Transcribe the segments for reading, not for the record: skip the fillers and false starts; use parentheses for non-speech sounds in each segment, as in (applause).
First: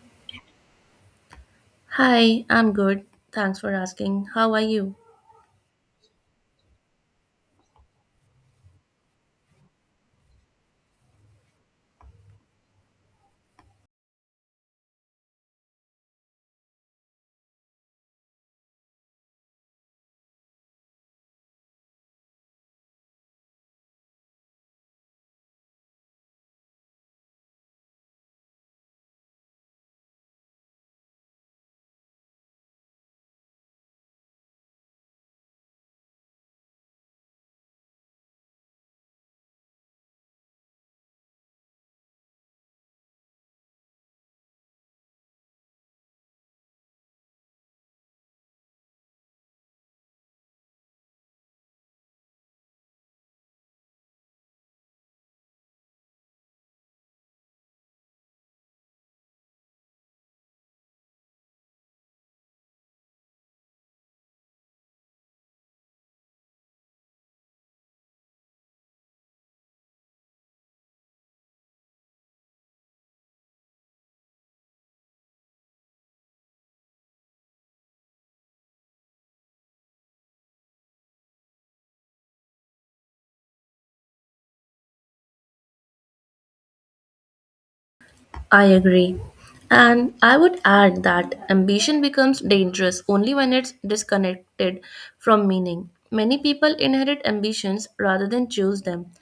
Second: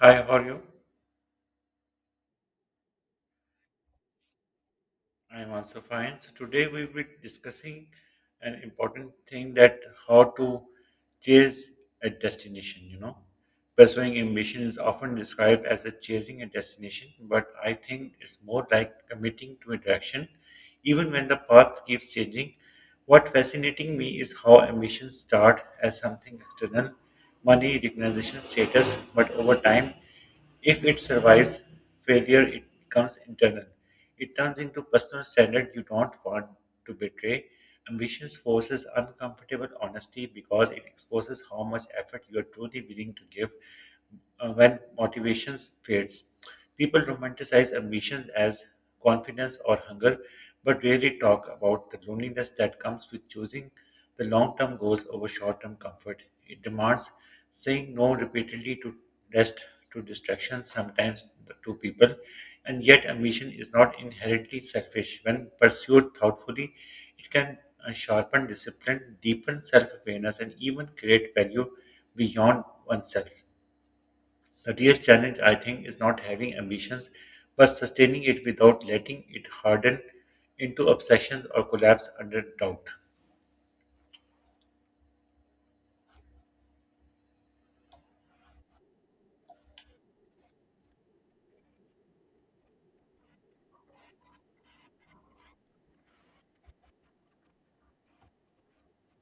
Hi, how are you? Hi, I'm good. Thanks for asking. How are you? I'm also fine. So today we will be discussing an important thing that how to chase a destination, Pursuing ambition is often described as a chasing a destination, but I think it's more like committing to a direction, even when the path keeps changing. What fascinating me is how ambitions start as something external, money, recognition, status, but over time, if it survives failure, it becomes internal. It turns into personal standard you don't want to betray. Ambition forces uncomfortable honesty because it exposes how much effort you are truly willing to give when motivation fades. People romanticize ambition as confidence or hunger, but rarely talk about the loneliness that comes with choosing the long term goals over short term comfort. It demands saying no repeatedly to rest, to distractions, sometimes to people. And yet, ambition is not inherently selfish. When pursued thoughtfully, it can sharpen discipline, deepen self awareness, and even create value beyond oneself. The real challenge, I think, is not having ambitions, but sustaining it without letting it harden into obsessions or collapse under doubt. I agree. And I would add that ambition becomes dangerous only when it's disconnected from meaning. Many people inherit ambitions rather than choose them,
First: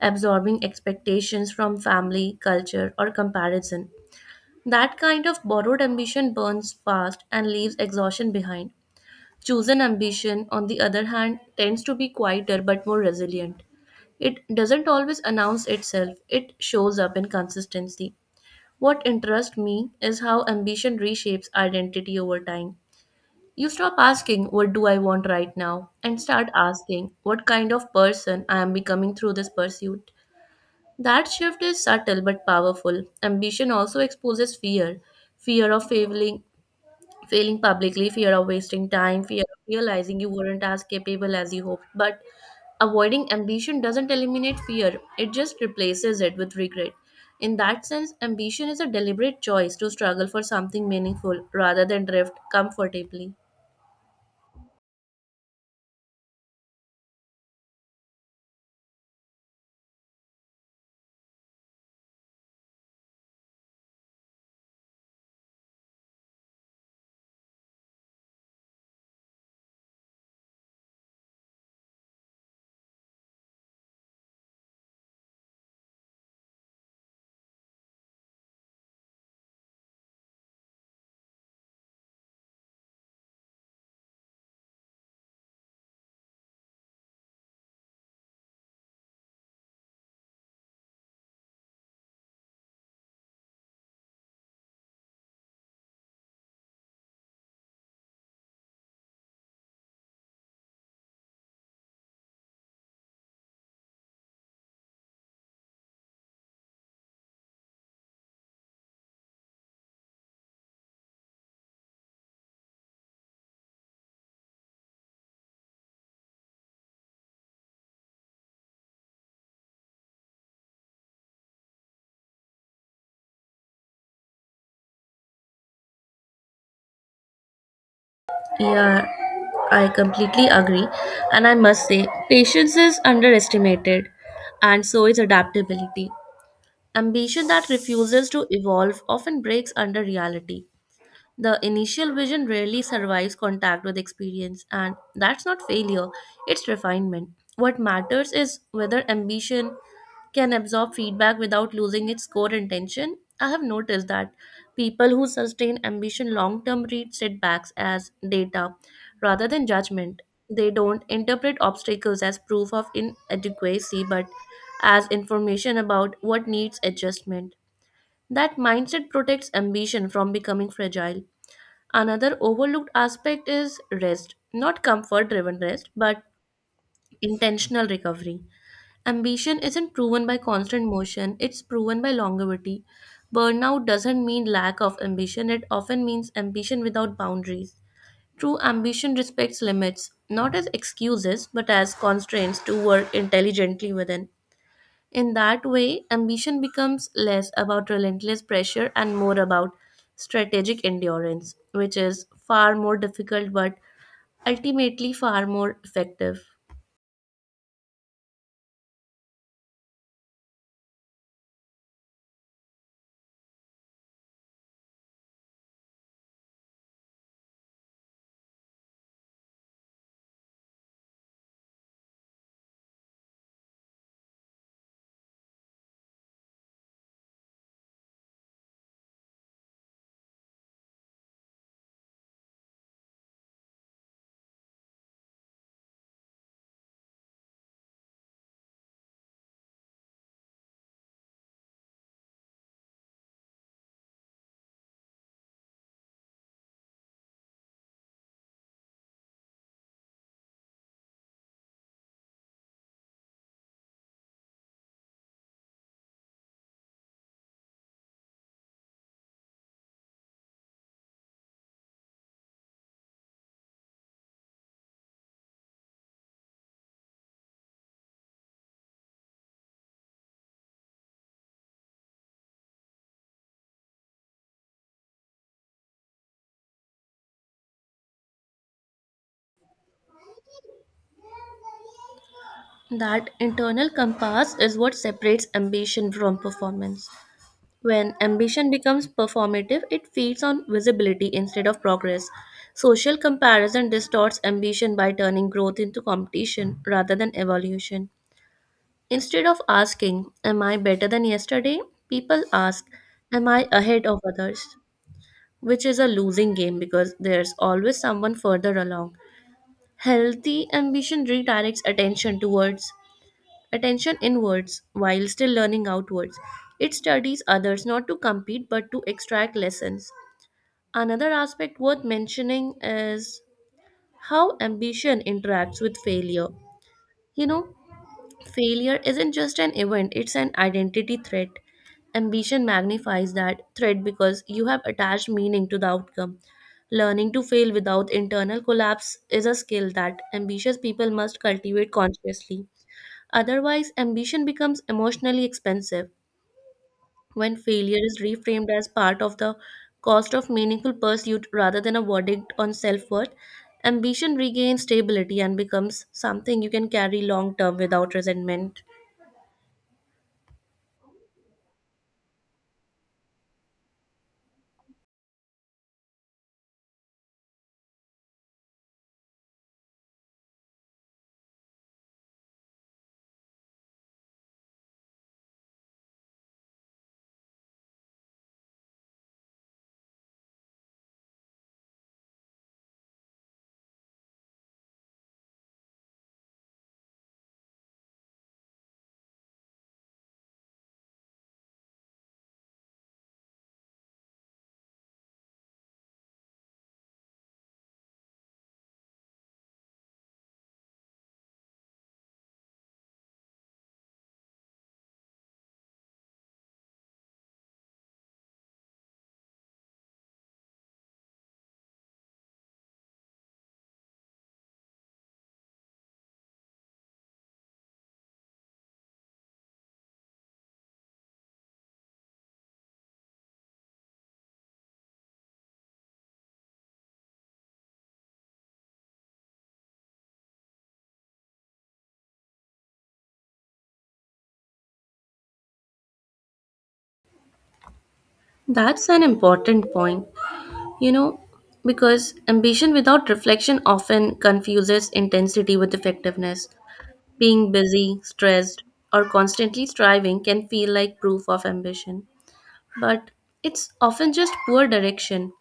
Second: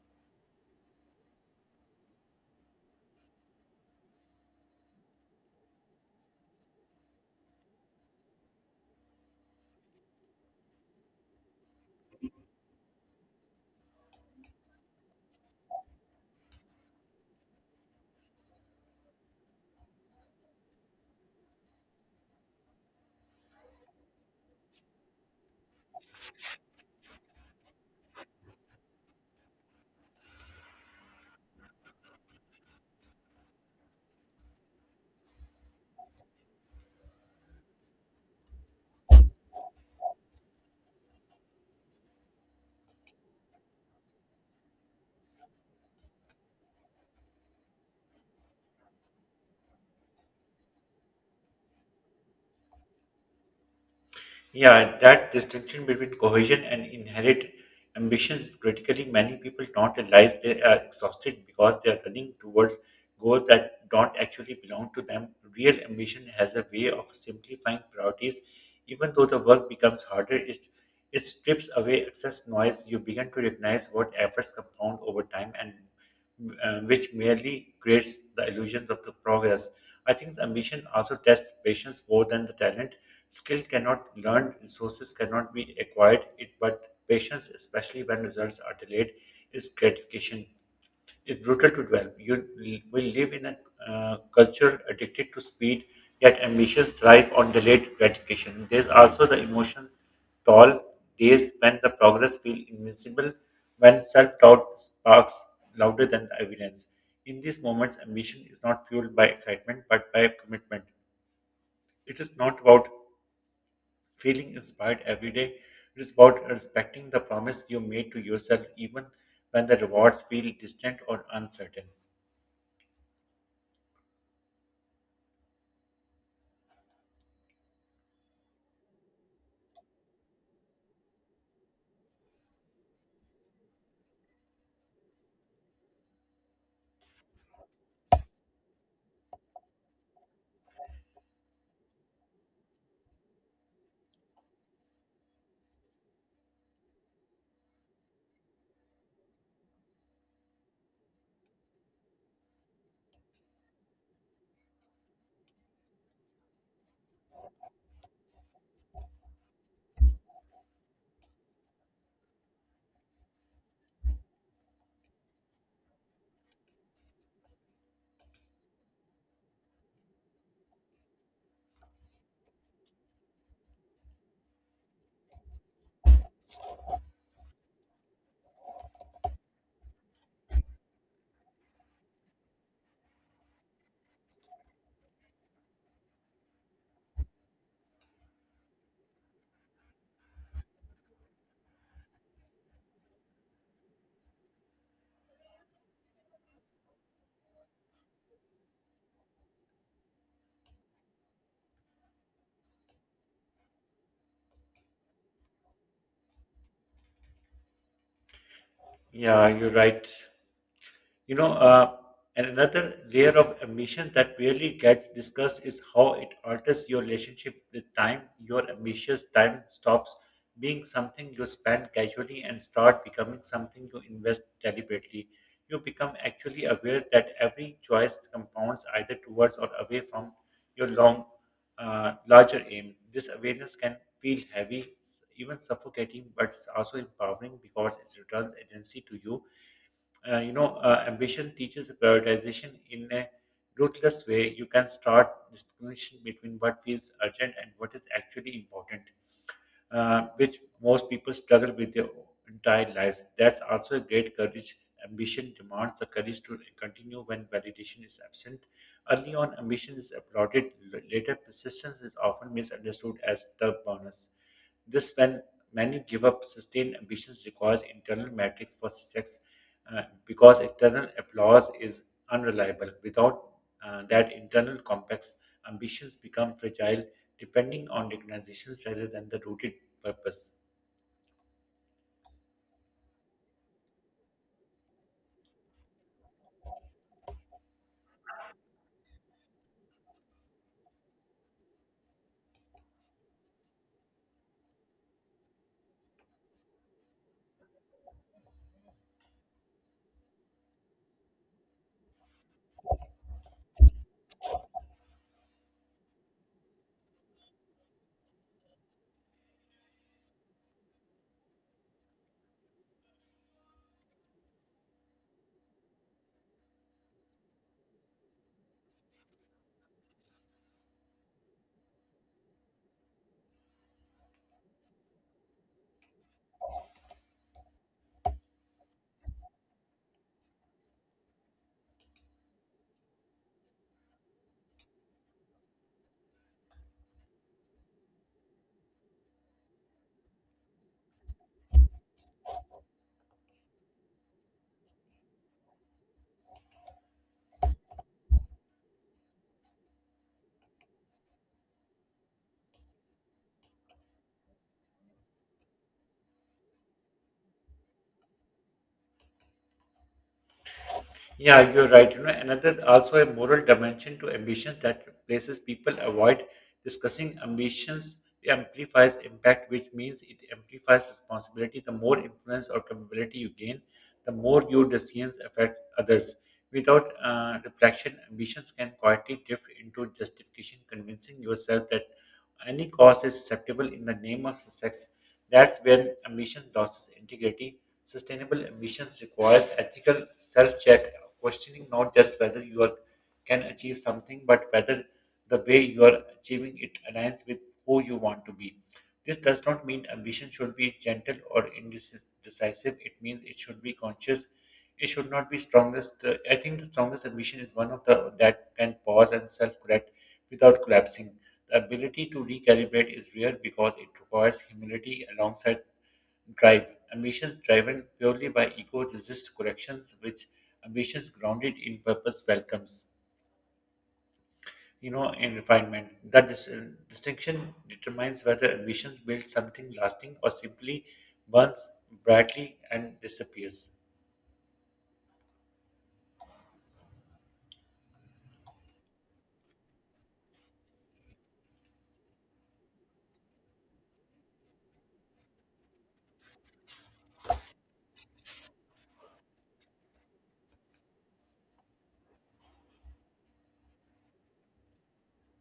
absorbing expectations from family, culture, or comparison. That kind of borrowed ambition burns fast and leaves exhaustion behind. Chosen ambition, on the other hand, tends to be quieter but more resilient. It doesn't always announce itself; it shows up in consistency. What interests me is how ambition reshapes identity over time. You stop asking, "What do I want right now?" and start asking, "What kind of person I am becoming through this pursuit?" That shift is subtle but powerful. Ambition also exposes fear, fear of failing, failing publicly, fear of wasting time, fear of realizing you weren't as capable as you hoped. But avoiding ambition doesn't eliminate fear, it just replaces it with regret. In that sense, ambition is a deliberate choice to struggle for something meaningful rather than drift comfortably. Yeah, that distinction between cohesion and inherent ambitions is critically. Many people don't realize they are exhausted because they are running towards goals that don't actually belong to them. Real ambition has a way of simplifying priorities. Even though the work becomes harder, it strips away excess noise. You begin to recognize what efforts compound over time and which merely creates the illusions of the progress. I think ambition also tests patience more than the talent. Skill cannot learn, resources cannot be acquired, it, but patience, especially when results are delayed, is gratification. It's brutal to develop. Will live in a culture addicted to speed, yet ambitions thrive on delayed gratification. There's also the emotion toll, days when the progress feels invincible, when self-doubt sparks louder than the evidence. In these moments, ambition is not fueled by excitement, but by commitment. It is not about feeling inspired every day, it is about respecting the promise you made to yourself even when the rewards feel distant or uncertain. Yeah, I completely agree. And I must say, patience is underestimated, and so is adaptability. Ambition that refuses to evolve often breaks under reality. The initial vision rarely survives contact with experience, and that's not failure, it's refinement. What matters is whether ambition can absorb feedback without losing its core intention. I have noticed that people who sustain ambition long term read setbacks as data rather than judgment. They don't interpret obstacles as proof of inadequacy but as information about what needs adjustment. That mindset protects ambition from becoming fragile. Another overlooked aspect is rest, not comfort driven rest, but intentional recovery. Ambition isn't proven by constant motion, it's proven by longevity. Burnout doesn't mean lack of ambition, it often means ambition without boundaries. True ambition respects limits, not as excuses, but as constraints to work intelligently within. In that way, ambition becomes less about relentless pressure and more about strategic endurance, which is far more difficult but ultimately far more effective. Yeah, you're right. You know, uh, and another layer of ambition that rarely gets discussed is how it alters your relationship with time. Your ambitious time stops being something you spend casually and start becoming something you invest deliberately. You become actually aware that every choice compounds either towards or away from your larger aim. This awareness can feel heavy, s- even suffocating, but it's also empowering because it returns agency to you. Ambition teaches prioritization in a ruthless way. You can start distinction between what feels urgent and what is actually important, which most people struggle with their entire lives. That's also a great courage. Ambition demands the courage to continue when validation is absent. Early on, ambition is applauded. Later, persistence is often misunderstood as the bonus. This, when many give up, sustained ambitions requires internal metrics for success, because external applause is unreliable. Without that internal context, ambitions become fragile, depending on organizations rather than the rooted purpose. That internal compass is what separates ambition from performance. When ambition becomes performative, it feeds on visibility instead of progress. Social comparison distorts ambition by turning growth into competition rather than evolution. Instead of asking, "Am I better than yesterday?" people ask, "Am I ahead of others?" Which is a losing game because there's always someone further along. Healthy ambition redirects attention towards attention inwards while still learning outwards. It studies others not to compete but to extract lessons. Another aspect worth mentioning is how ambition interacts with failure. You know, Failure isn't just an event, it's an identity threat. Ambition magnifies that threat because you have attached meaning to the outcome. Learning to fail without internal collapse is a skill that ambitious people must cultivate consciously. Otherwise, ambition becomes emotionally expensive when failure is reframed as part of the cost of meaningful pursuit rather than a verdict on self worth. Ambition regains stability and becomes something you can carry long term without resentment. Yeah, you're right. You know, another also a moral dimension to ambition that places people avoid discussing ambitions amplifies impact, which means it amplifies responsibility. The more influence or capability you gain, the more your decisions affect others. Without reflection, ambitions can quietly drift into justification, convincing yourself that any cause is acceptable in the name of success. That's when ambition loses integrity. Sustainable ambitions requires ethical self-check, questioning not just whether you are, can achieve something, but whether the way you are achieving it aligns with who you want to be. This does not mean ambition should be gentle or indecisive. It means it should be conscious. It should not be strongest. I think the strongest ambition is one of the that can pause and self-correct without collapsing. The ability to recalibrate is rare because it requires humility alongside drive. Ambitions driven purely by ego resist corrections, which ambitions grounded in purpose welcomes, you know, environment. That distinction determines whether ambitions build something lasting or simply burns brightly and disappears. That's an important point, you know, because ambition without reflection often confuses intensity with effectiveness. Being busy, stressed, or constantly striving can feel like proof of ambition, but it's often just poor direction.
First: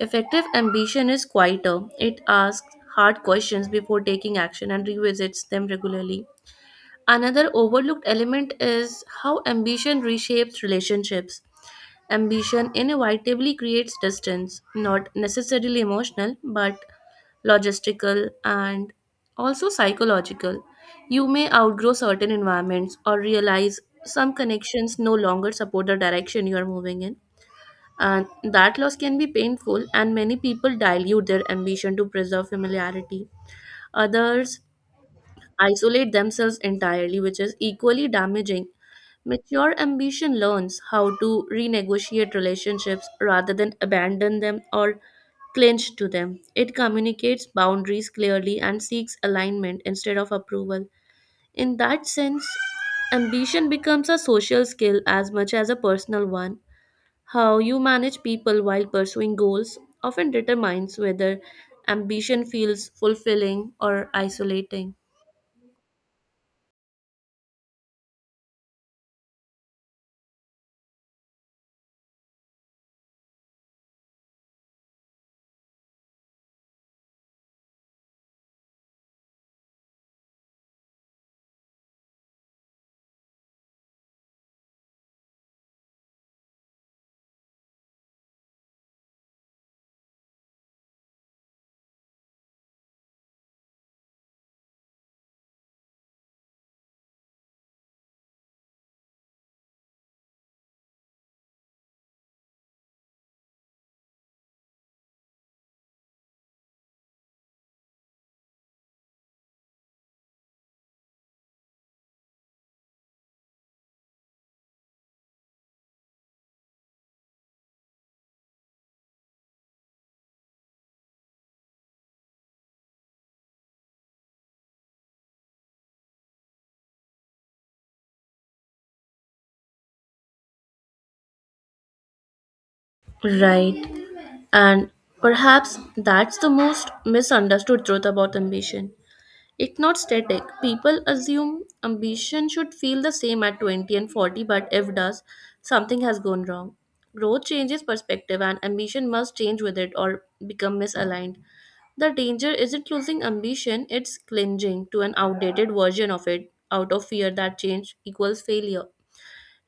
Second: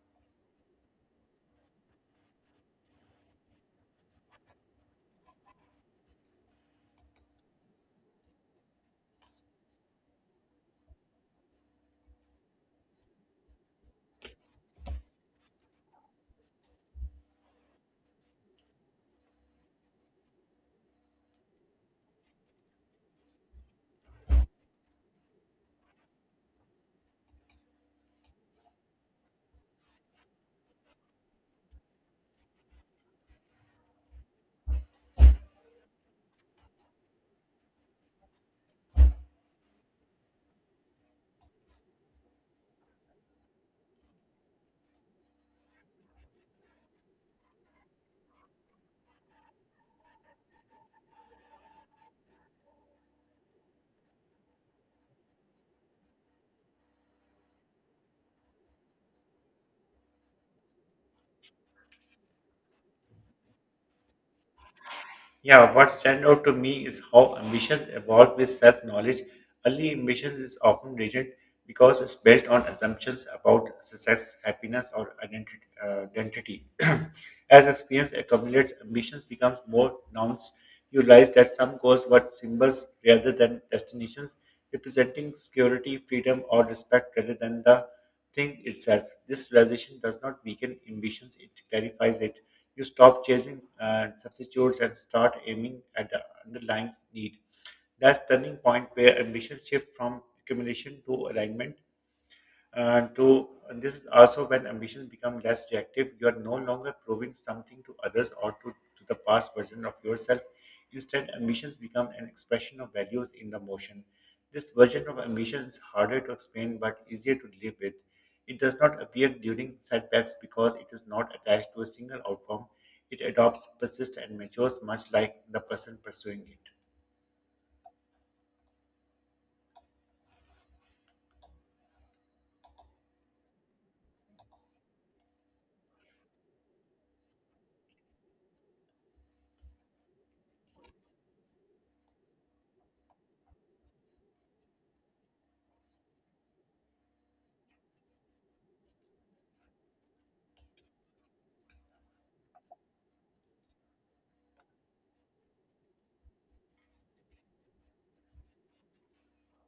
Effective ambition is quieter, it asks hard questions before taking action and revisits them regularly. Another overlooked element is how ambition reshapes relationships. Ambition inevitably creates distance, not necessarily emotional, but logistical and also psychological. You may outgrow certain environments or realize some connections no longer support the direction you are moving in. And that loss can be painful, and many people dilute their ambition to preserve familiarity. Others isolate themselves entirely, which is equally damaging. Mature ambition learns how to renegotiate relationships rather than abandon them or clinch to them. It communicates boundaries clearly and seeks alignment instead of approval. In that sense, ambition becomes a social skill as much as a personal one. How you manage people while pursuing goals often determines whether ambition feels fulfilling or isolating. Yeah, what stands out to me is how ambitions evolve with self-knowledge. Early ambitions is often rigid because it's built on assumptions about success, happiness, or identity. (clears throat) As experience accumulates, ambitions becomes more nuanced. You realize that some goals were symbols rather than destinations representing security, freedom, or respect rather than the thing itself. This realization does not weaken ambitions, it clarifies it. You stop chasing substitutes and start aiming at the underlying need. That's turning point where ambition shifts from accumulation to alignment to and this is also when ambitions become less reactive. You are no longer proving something to others or to the past version of yourself. Instead, ambitions become an expression of values in the motion. This version of ambition is harder to explain but easier to live with. It does not appear during setbacks because it is not attached to a single outcome. It adopts persists and matures much like the person pursuing it. Right. And perhaps that's the most misunderstood truth about ambition. It's not static. People assume ambition should feel the same at 20 and 40, but if does, something has gone wrong. Growth changes perspective, and ambition must change with it or become misaligned. The danger isn't losing ambition, it's clinging to an outdated version of it out of fear that change equals failure.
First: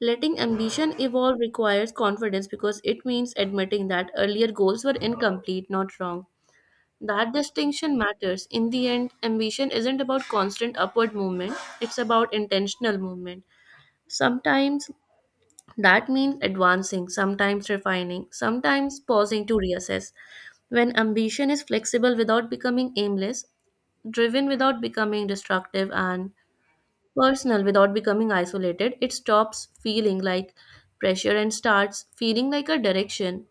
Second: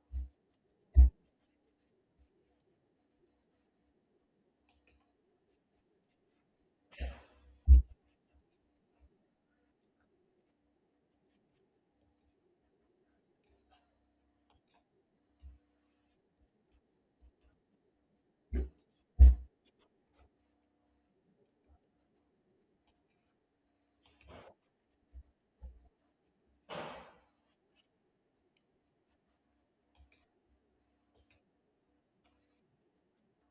Letting ambition evolve requires confidence because it means admitting that earlier goals were incomplete, not wrong. That distinction matters. In the end, ambition isn't about constant upward movement, it's about intentional movement. Sometimes that means advancing, sometimes refining, sometimes pausing to reassess. When ambition is flexible without becoming aimless, driven without becoming destructive, and personal without becoming isolated, it stops feeling like pressure and starts feeling like a direction.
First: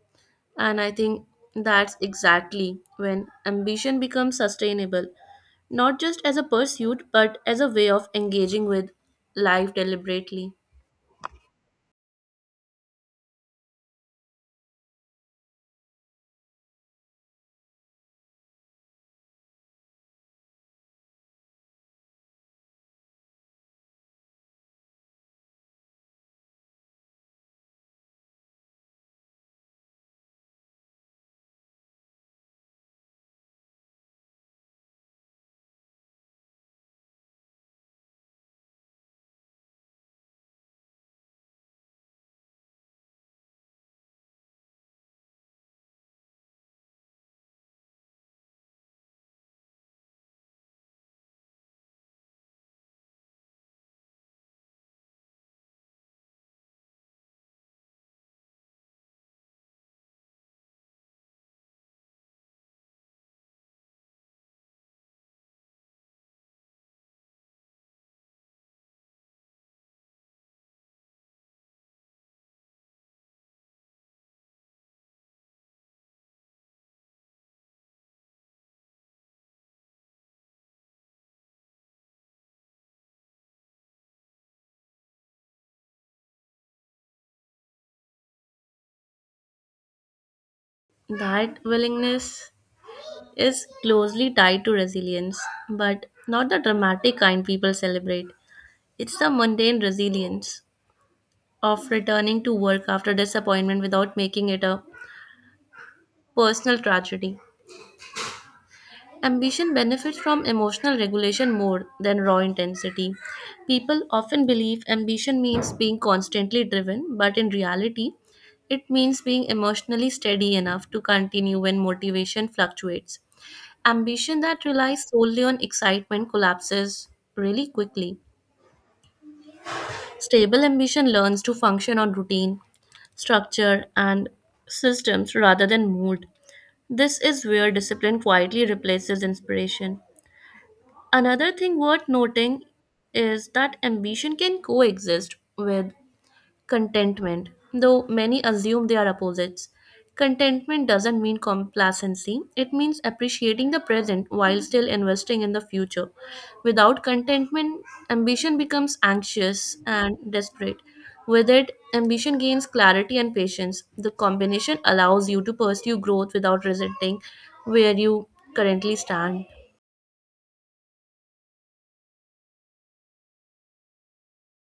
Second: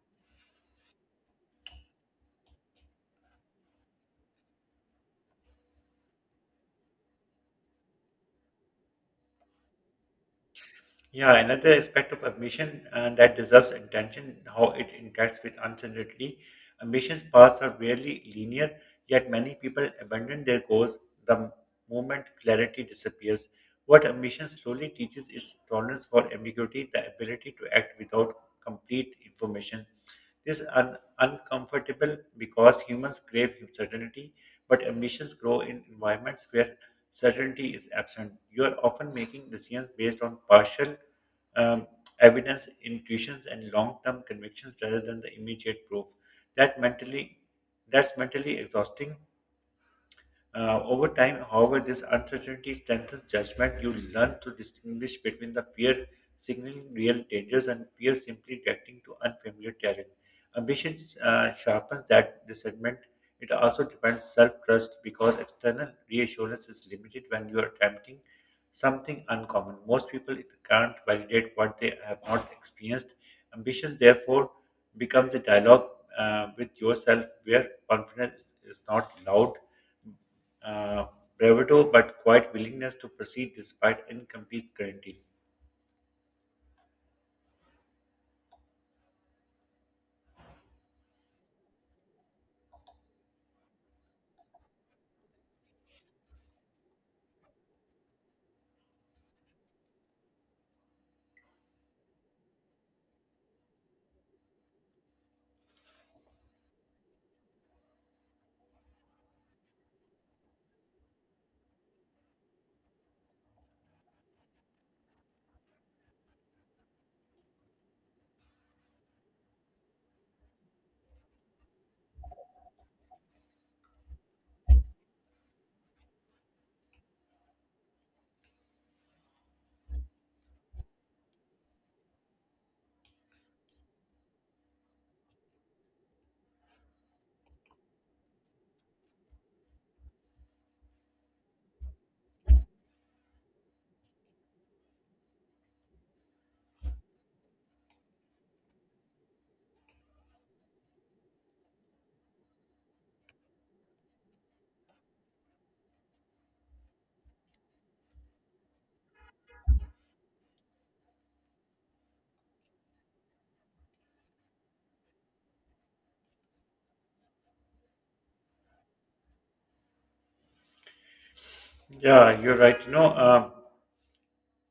And I think that's exactly when ambition becomes sustainable, not just as a pursuit, but as a way of engaging with life deliberately. Yeah, another aspect of ambition, that deserves attention how it interacts with uncertainty. Ambition's paths are rarely linear, yet many people abandon their goals the moment clarity disappears. What ambition slowly teaches is tolerance for ambiguity, the ability to act without complete information. This is uncomfortable because humans crave certainty, but ambitions grow in environments where certainty is absent. You are often making decisions based on partial um, evidence, intuitions, and long-term convictions rather than the immediate proof. That mentally, that's mentally exhausting. Over time, however, this uncertainty strengthens judgment. You learn to distinguish between the fear signaling real dangers and fear simply reacting to unfamiliar terrain. Ambition sharpens that discernment. It also depends self-trust because external reassurance is limited when you are attempting something uncommon. Most people can't validate what they have not experienced. Ambition, therefore, becomes a dialogue with yourself where confidence is not loud uh, bravado but quiet willingness to proceed despite incomplete guarantees. That willingness is closely tied to resilience, but not the dramatic kind people celebrate. It's the mundane resilience of returning to work after disappointment without making it a personal tragedy. Ambition benefits from emotional regulation more than raw intensity. People often believe ambition means being constantly driven, but in reality, it means being emotionally steady enough to continue when motivation fluctuates. Ambition that relies solely on excitement collapses really quickly. Stable ambition learns to function on routine, structure, and systems rather than mood. This is where discipline quietly replaces inspiration. Another thing worth noting is that ambition can coexist with contentment, though many assume they are opposites. Contentment doesn't mean complacency, it means appreciating the present while still investing in the future. Without contentment, ambition becomes anxious and desperate. With it, ambition gains clarity and patience. The combination allows you to pursue growth without resenting where you currently stand. Yeah, you're right.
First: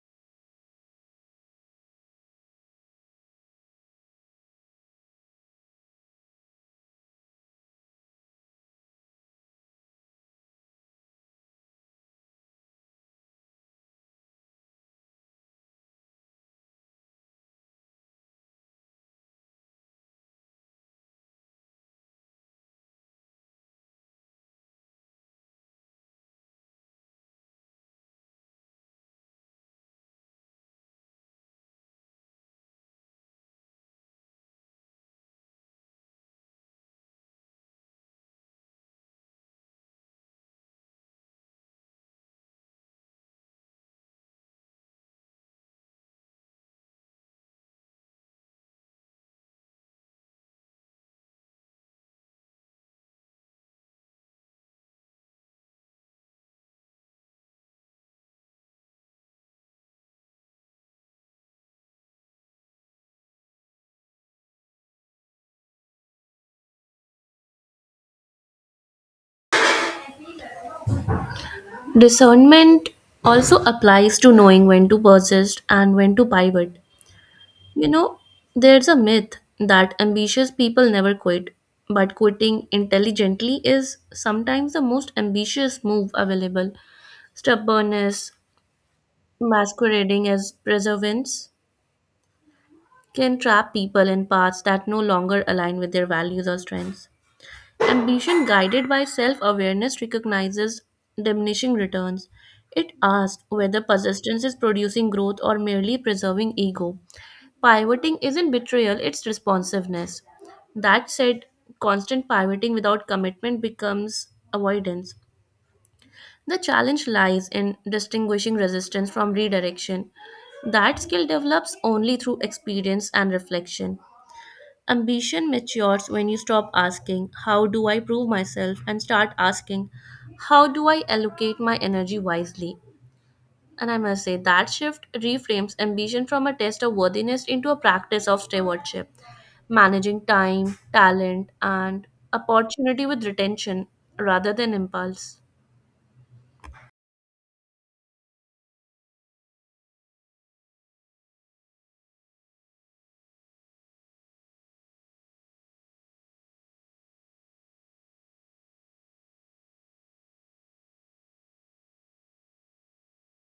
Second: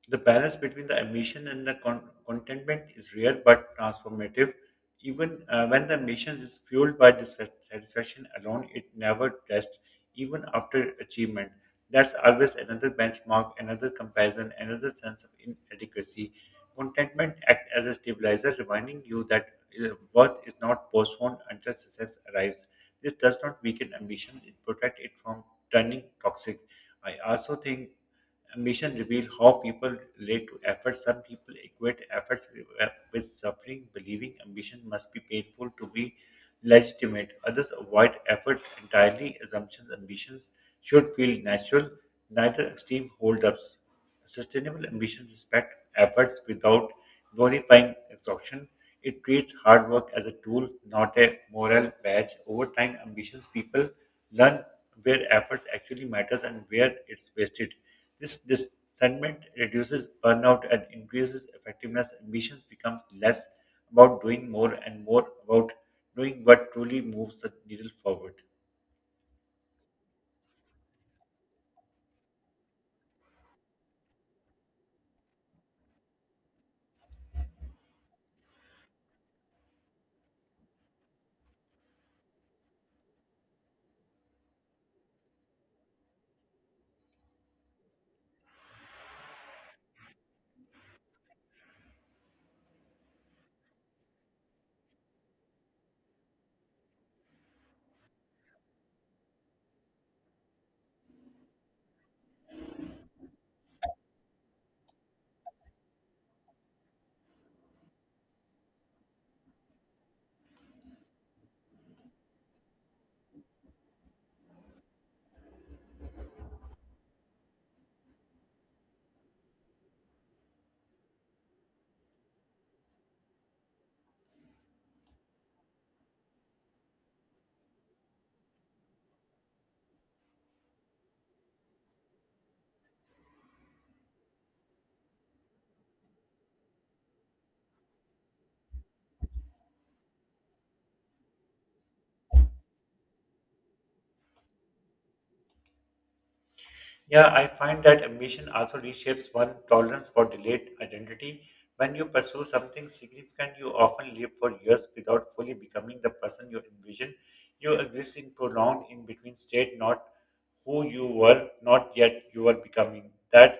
The balance between the ambition and the contentment is rare but transformative. Even when the ambition is fueled by disfa- satisfaction alone, it never rests, even after achievement. That's always another benchmark, another comparison, another sense of inadequacy. Contentment acts as a stabilizer, reminding you that uh, worth is not postponed until success arrives. This does not weaken ambition, it protects it from turning toxic. I also think mission reveal how people relate to effort. Some people equate efforts with suffering, believing ambition must be painful to be legitimate. Others avoid effort entirely. Assumptions, ambitions should feel natural. Neither extreme holds up. Sustainable ambition respects efforts without glorifying exhaustion. It treats hard work as a tool, not a moral badge. Over time, ambitious people learn where efforts actually matters and where it's wasted. This discernment reduces burnout and increases effectiveness. Ambitions becomes less about doing more and more about doing what truly moves the needle forward. Discernment also applies to knowing when to persist and when to pivot. You know, there's a myth that ambitious people never quit, but quitting intelligently is sometimes the most ambitious move available. Stubbornness, masquerading as perseverance, can trap people in paths that no longer align with their values or strengths. Ambition guided by self awareness recognizes diminishing returns. It asks whether persistence is producing growth or merely preserving ego. Pivoting isn't betrayal, it's responsiveness. That said, constant pivoting without commitment becomes avoidance. The challenge lies in distinguishing resistance from redirection. That skill develops only through experience and reflection. Ambition matures when you stop asking, "How do I prove myself?" and start asking, "How do I allocate my energy wisely?" And I must say, that shift reframes ambition from a test of worthiness into a practice of stewardship, managing time, talent, and opportunity with retention rather than impulse. Yeah, I find that ambition also reshapes one's tolerance for delayed identity. When you pursue something significant, you often live for years without fully becoming the person you envision. You exist in prolonged in between state, not who you were, not yet you are becoming. That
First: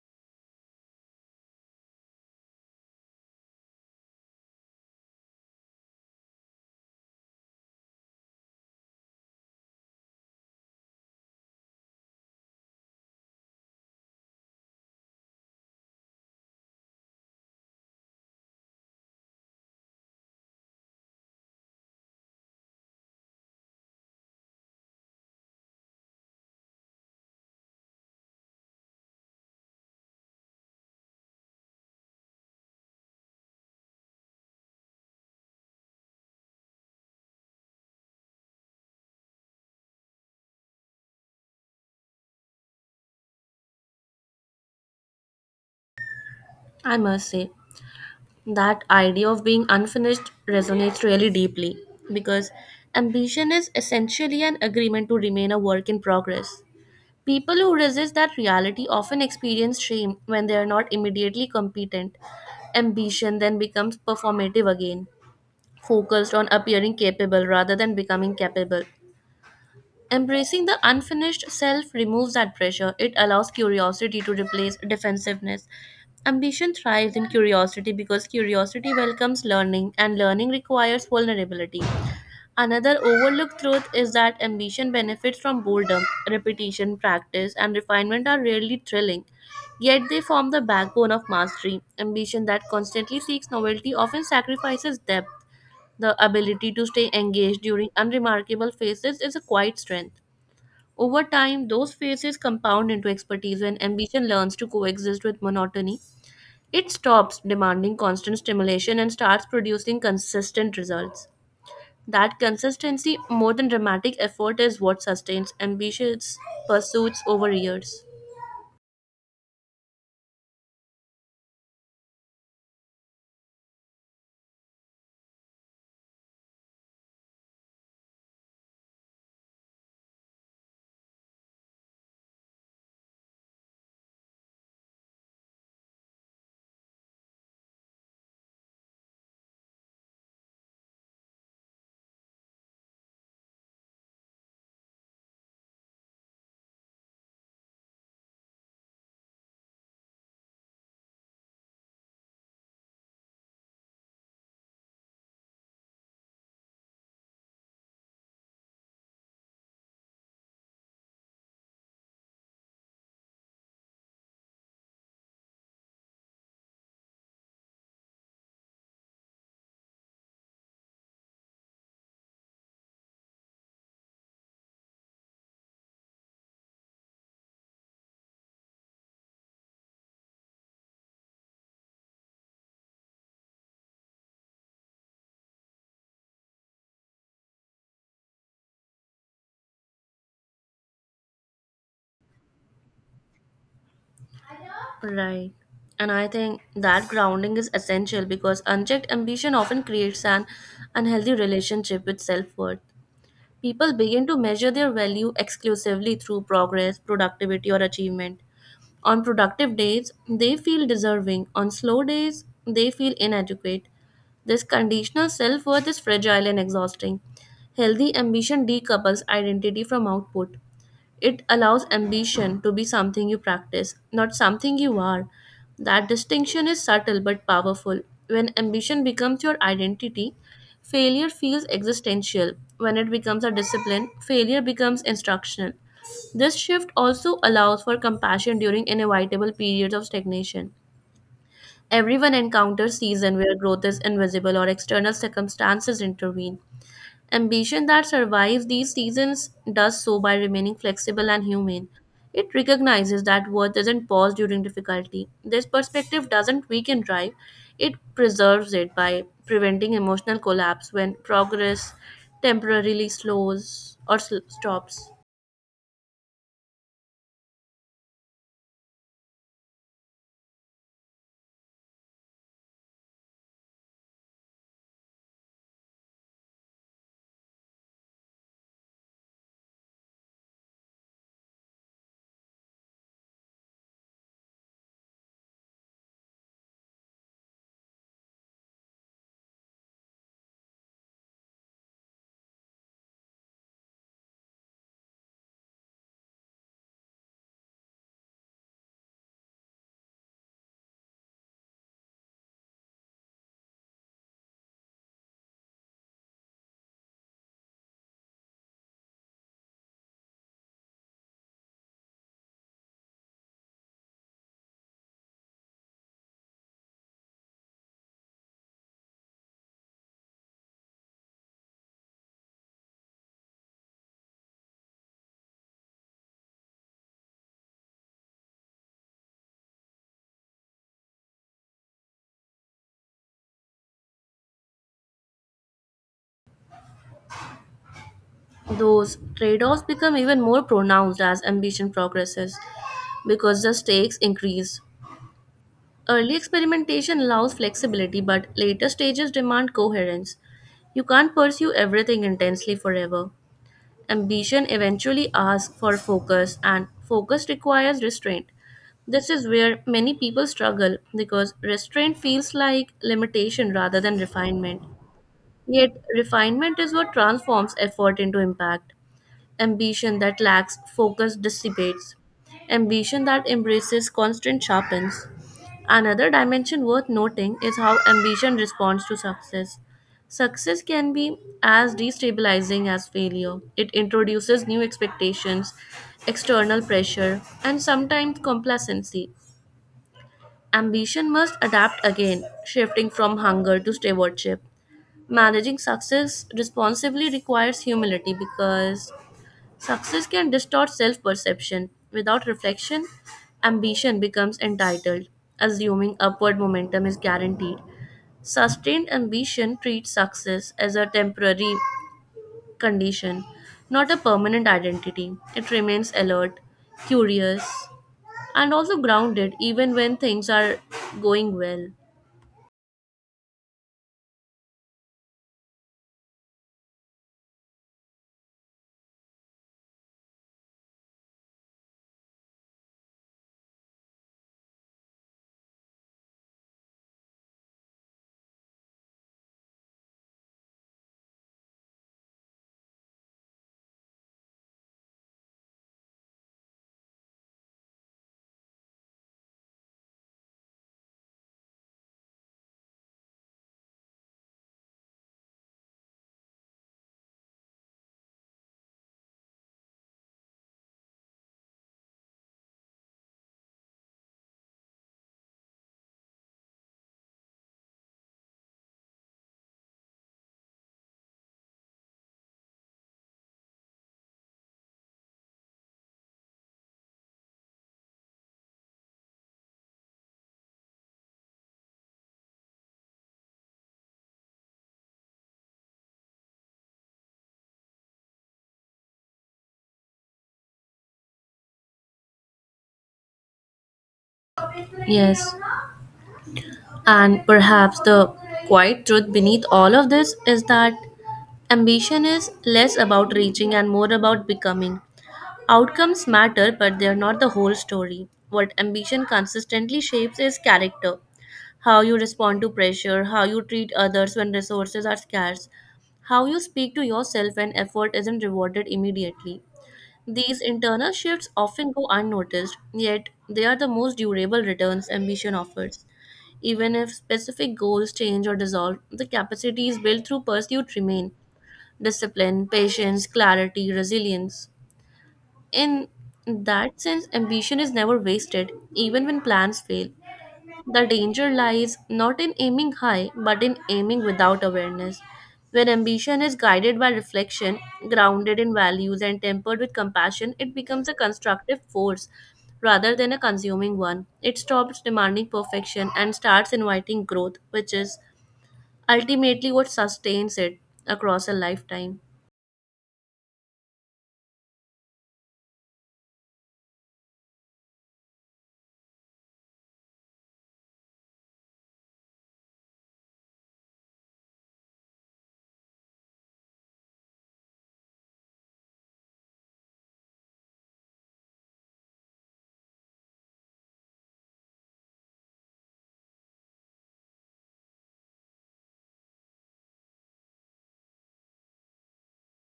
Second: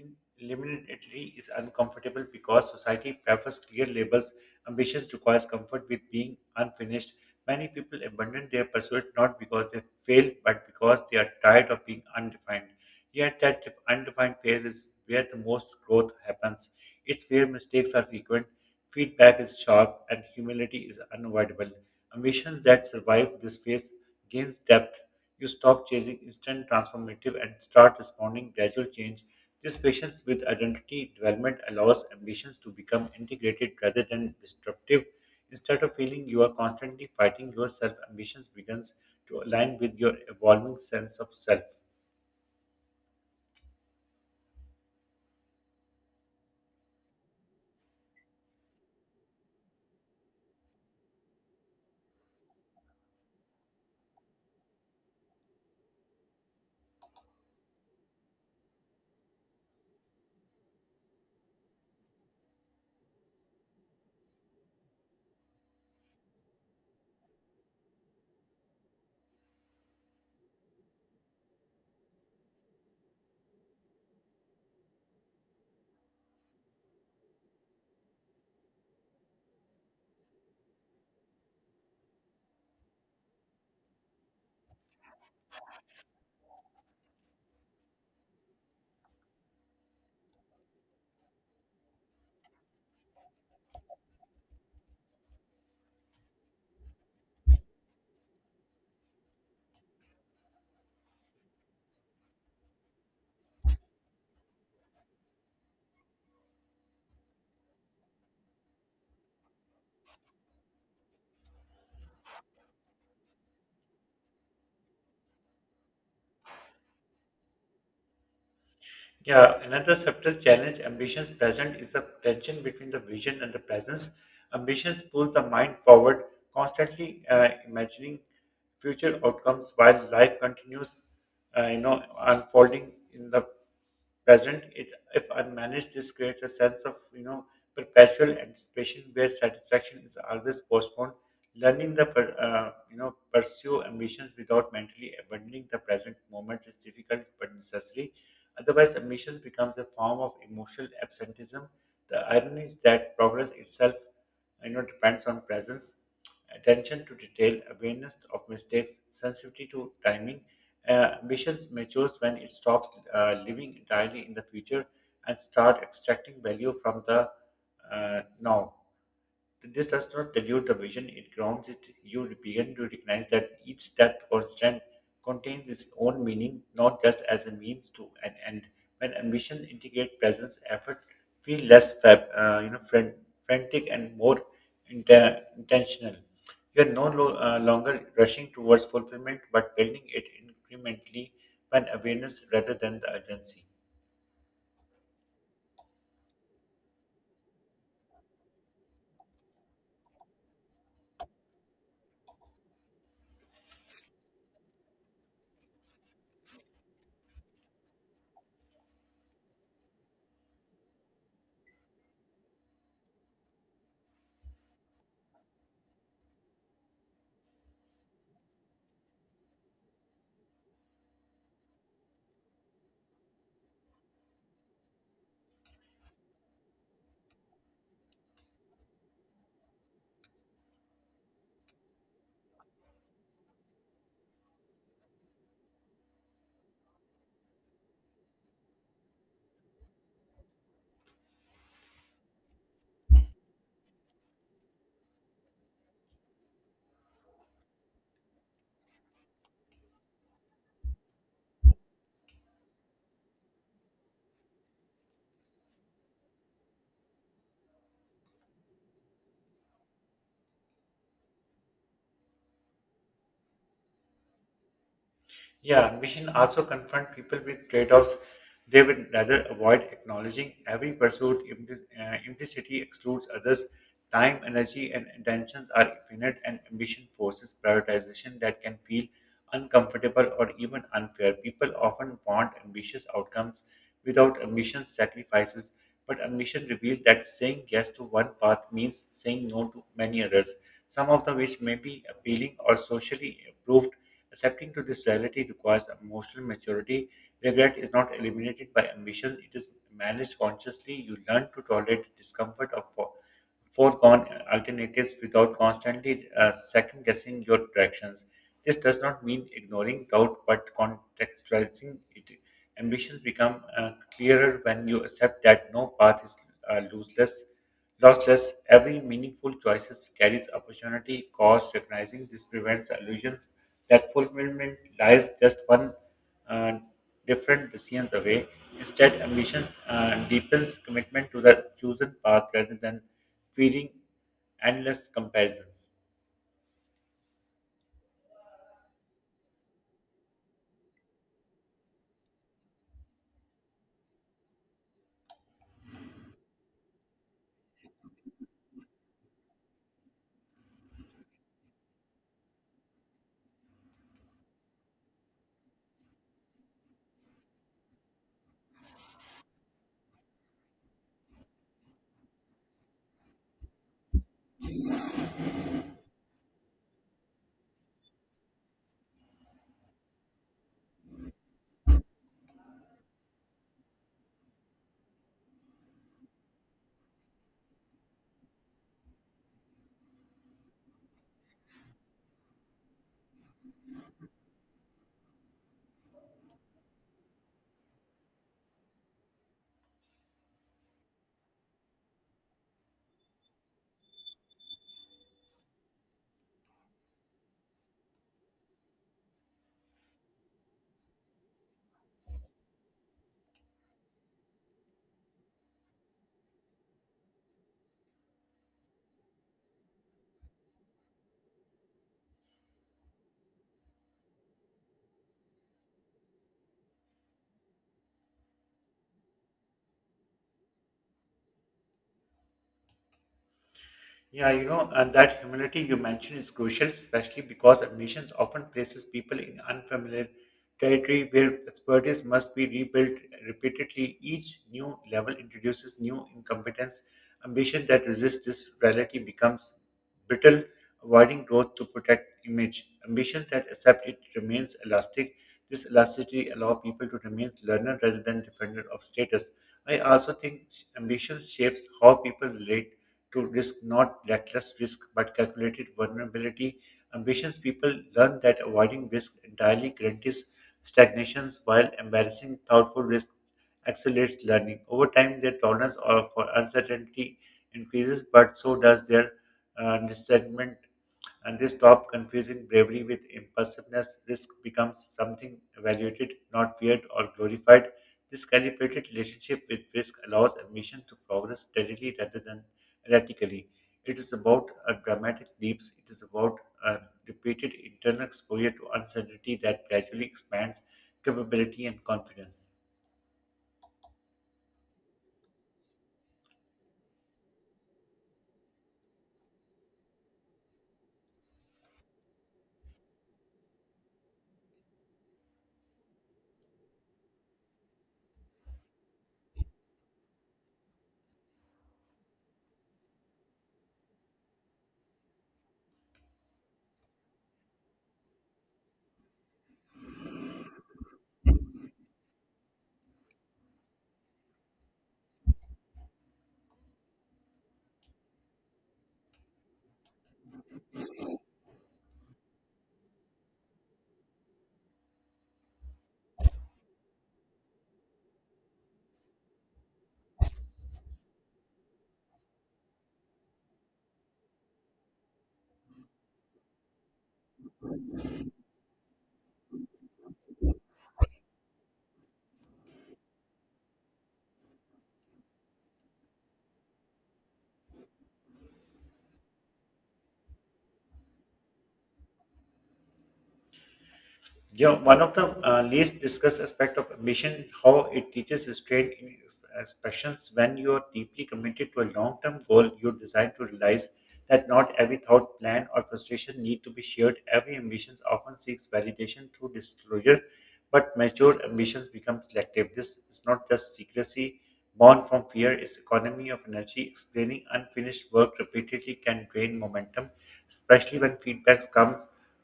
in- liminality is uncomfortable because society prefers clear labels. Ambition requires comfort with being unfinished. Many people abandon their pursuit not because they fail, but because they are tired of being undefined. Yet, that undefined phase is where the most growth happens. It's where mistakes are frequent, feedback is sharp, and humility is unavoidable. Ambitions that survive this phase gains depth. You stop chasing instant transformative and start responding gradual change. This patience with identity development allows ambitions to become integrated rather than disruptive. Instead of feeling you are constantly fighting yourself, ambitions begins to align with your evolving sense of self. I must say, that idea of being unfinished resonates really deeply because ambition is essentially an agreement to remain a work in progress. People who resist that reality often experience shame when they are not immediately competent. Ambition then becomes performative again, focused on appearing capable rather than becoming capable. Embracing the unfinished self removes that pressure. It allows curiosity to replace defensiveness. Ambition thrives in curiosity because curiosity welcomes learning, and learning requires vulnerability. Another overlooked truth is that ambition benefits from boredom. Repetition, practice, and refinement are rarely thrilling, yet they form the backbone of mastery. Ambition that constantly seeks novelty often sacrifices depth. The ability to stay engaged during unremarkable phases is a quiet strength. Over time, those phases compound into expertise when ambition learns to coexist with monotony. It stops demanding constant stimulation and starts producing consistent results. That consistency, more than dramatic effort, is what sustains ambitious pursuits over years. Yeah, another subtle challenge ambitions present is the tension between the vision and the presence. Ambitions pull the mind forward, constantly imagining future outcomes while life continues, unfolding in the present. It, if unmanaged, this creates a sense of, you know, perpetual anticipation where satisfaction is always postponed. Learning the, per, you know, pursue ambitions without mentally abandoning the present moment is difficult but necessary. Otherwise, ambition becomes a form of emotional absenteeism. The irony is that progress itself, you know, depends on presence, attention to detail, awareness of mistakes, sensitivity to timing. Ambitions matures when it stops living entirely in the future and start extracting value from the now. This does not dilute the vision, it grounds it. You begin to recognize that each step or strand contains its own meaning, not just as a means to an end. When ambition integrates presence, effort feel less fab, you know, fran- frantic and more intentional. You are no longer rushing towards fulfillment, but building it incrementally when awareness rather than the urgency. Right. And I think that grounding is essential because unchecked ambition often creates an unhealthy relationship with self worth. People begin to measure their value exclusively through progress, productivity, or achievement. On productive days, they feel deserving. On slow days, they feel inadequate. This conditional self worth is fragile and exhausting. Healthy ambition decouples identity from output. It allows ambition to be something you practice, not something you are. That distinction is subtle but powerful. When ambition becomes your identity, failure feels existential. When it becomes a discipline, failure becomes instructional. This shift also allows for compassion during inevitable periods of stagnation. Everyone encounters season where growth is invisible or external circumstances intervene. Ambition that survives these seasons does so by remaining flexible and humane. It recognizes that worth doesn't pause during difficulty. This perspective doesn't weaken drive, it preserves it by preventing emotional collapse when progress temporarily slows or stops. Yeah, Mission also confront people with trade-offs they would rather avoid acknowledging. Every pursuit implicitly excludes others. Time, energy, and intentions are infinite, and ambition forces prioritization that can feel uncomfortable or even unfair. People often want ambitious outcomes without ambition sacrifices, but ambition reveals that saying yes to one path means saying no to many others, some of the which may be appealing or socially approved. Accepting to this reality requires emotional maturity. Regret is not eliminated by ambition, it is managed consciously. You learn to tolerate the discomfort of foregone alternatives without constantly second guessing your directions. This does not mean ignoring doubt but contextualizing it. Ambitions become clearer when you accept that no path is looseless. Lossless, Every meaningful choice carries opportunity, cost, recognizing this prevents illusions that fulfillment lies just one uh, different decisions away. Instead, ambition deepens commitment to the chosen path rather than feeding endless comparisons. Those trade offs become even more pronounced as ambition progresses because the stakes increase. Early experimentation allows flexibility, but later stages demand coherence. You can't pursue everything intensely forever. Ambition eventually asks for focus, and focus requires restraint. This is where many people struggle because restraint feels like limitation rather than refinement. Yet, refinement is what transforms effort into impact. Ambition that lacks focus dissipates, ambition that embraces constant sharpens. Another dimension worth noting is how ambition responds to success. Success can be as destabilizing as failure. It introduces new expectations, external pressure, and sometimes complacency. Ambition must adapt again, shifting from hunger to stewardship. Managing success responsibly requires humility because success can distort self perception. Without reflection, ambition becomes entitled, assuming upward momentum is guaranteed. Sustained ambition treats success as a temporary condition, not a permanent identity. It remains alert, curious, and also grounded even when things are going well. And that humility you mentioned is crucial, especially because ambitions often places people in unfamiliar territory where expertise must be rebuilt repeatedly. Each new level introduces new incompetence. Ambition that resists this reality becomes brittle, avoiding growth to protect image. Ambitions that accept it remains elastic. This elasticity allows people to remain learner rather than defender of status. I also think ambition shapes how people relate to risk, not reckless risk, but calculated vulnerability. Ambitious people learn that avoiding risk entirely guarantees stagnations while embarrassing thoughtful risk accelerates learning. Over time, their tolerance or for uncertainty increases, but so does their discernment, and they stop confusing bravery with impulsiveness. Risk becomes something evaluated, not feared or glorified. This calibrated relationship with risk allows ambition to progress steadily rather than erratically. It is about dramatic leaps. It is about uh, repeated internal exposure to uncertainty that gradually expands capability and confidence. Yes, and perhaps the quiet truth beneath all of this is that ambition is less about reaching and more about becoming. Outcomes matter, but they are not the whole story. What ambition consistently shapes is character, how you respond to pressure, how you treat others when resources are scarce, how you speak to yourself when effort isn't rewarded immediately. These internal shifts often go unnoticed, yet, they are the most durable returns ambition offers. Even if specific goals change or dissolve, the capacities built through pursuit remain discipline, patience, clarity, resilience. In that sense, ambition is never wasted, even when plans fail. The danger lies not in aiming high, but in aiming without awareness. When ambition is guided by reflection, grounded in values, and tempered with compassion, it becomes a constructive force rather than a consuming one. It stops demanding perfection and starts inviting growth, which is ultimately what sustains it across a lifetime. Yeah, One of the least discussed aspect of ambition is how it teaches restraint in expressions. When you are deeply committed to a long-term goal, you decide to realize that not every thought, plan, or frustration need to be shared. Every ambition often seeks validation through disclosure, but mature ambitions become selective. This is not just secrecy born from fear; it's economy of energy. Explaining unfinished work repeatedly can drain momentum, especially when feedbacks come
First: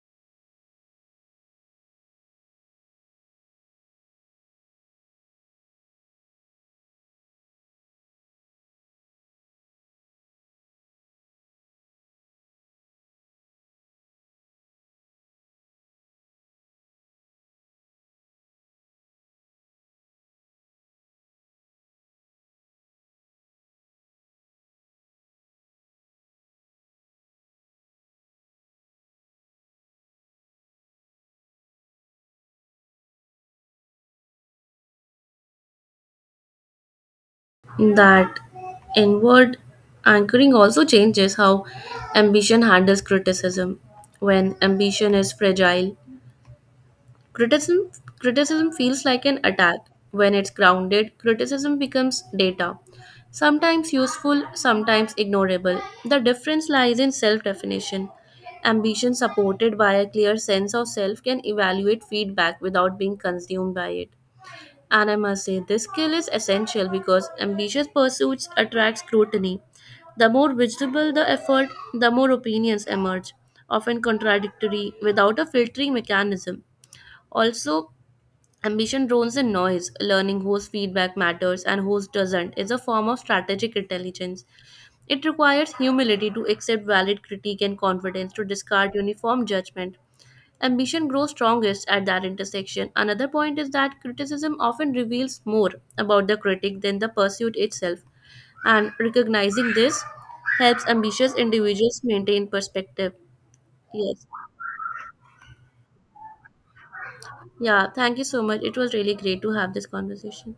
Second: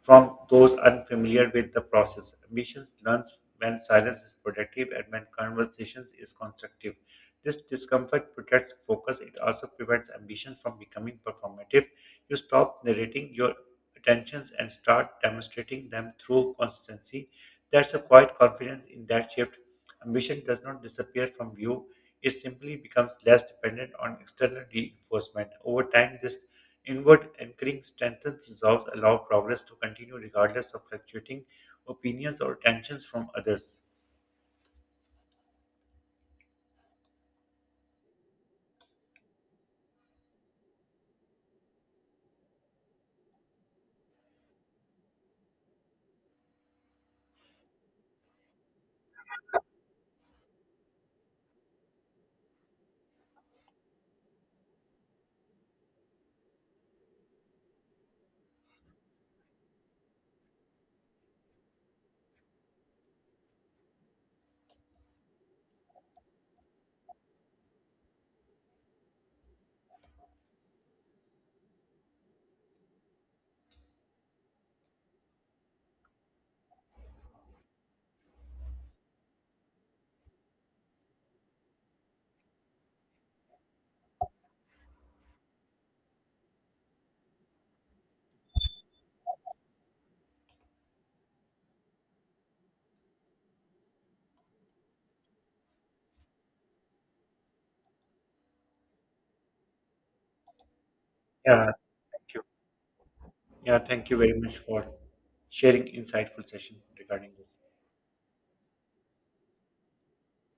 from those unfamiliar with the process. Ambition learns when silence is productive and when conversations is constructive. This discomfort protects focus. It also prevents ambition from becoming performative. You stop narrating your attentions and start demonstrating them through consistency. There's a quiet confidence in that shift. Ambition does not disappear from view, it simply becomes less dependent on external reinforcement. Over time, this inward anchoring strengthens resolves, allow progress to continue regardless of fluctuating opinions or tensions from others. That inward anchoring also changes how ambition handles criticism. When ambition is fragile, criticism criticism feels like an attack. When it's grounded, criticism becomes data. Sometimes useful, sometimes ignorable. The difference lies in self-definition. Ambition supported by a clear sense of self can evaluate feedback without being consumed by it. And I must say, this skill is essential because ambitious pursuits attract scrutiny. The more visible the effort, the more opinions emerge, often contradictory, without a filtering mechanism. Also, ambition drones in noise, learning whose feedback matters and whose doesn't, is a form of strategic intelligence. It requires humility to accept valid critique and confidence to discard uniform judgment. Ambition grows strongest at that intersection. Another point is that criticism often reveals more about the critic than the pursuit itself, and recognizing this helps ambitious Yeah, individuals thank you. maintain perspective. Yeah, thank you Yes. very much for sharing insightful session regarding this. Yeah, thank you so much. It was really great to have this conversation.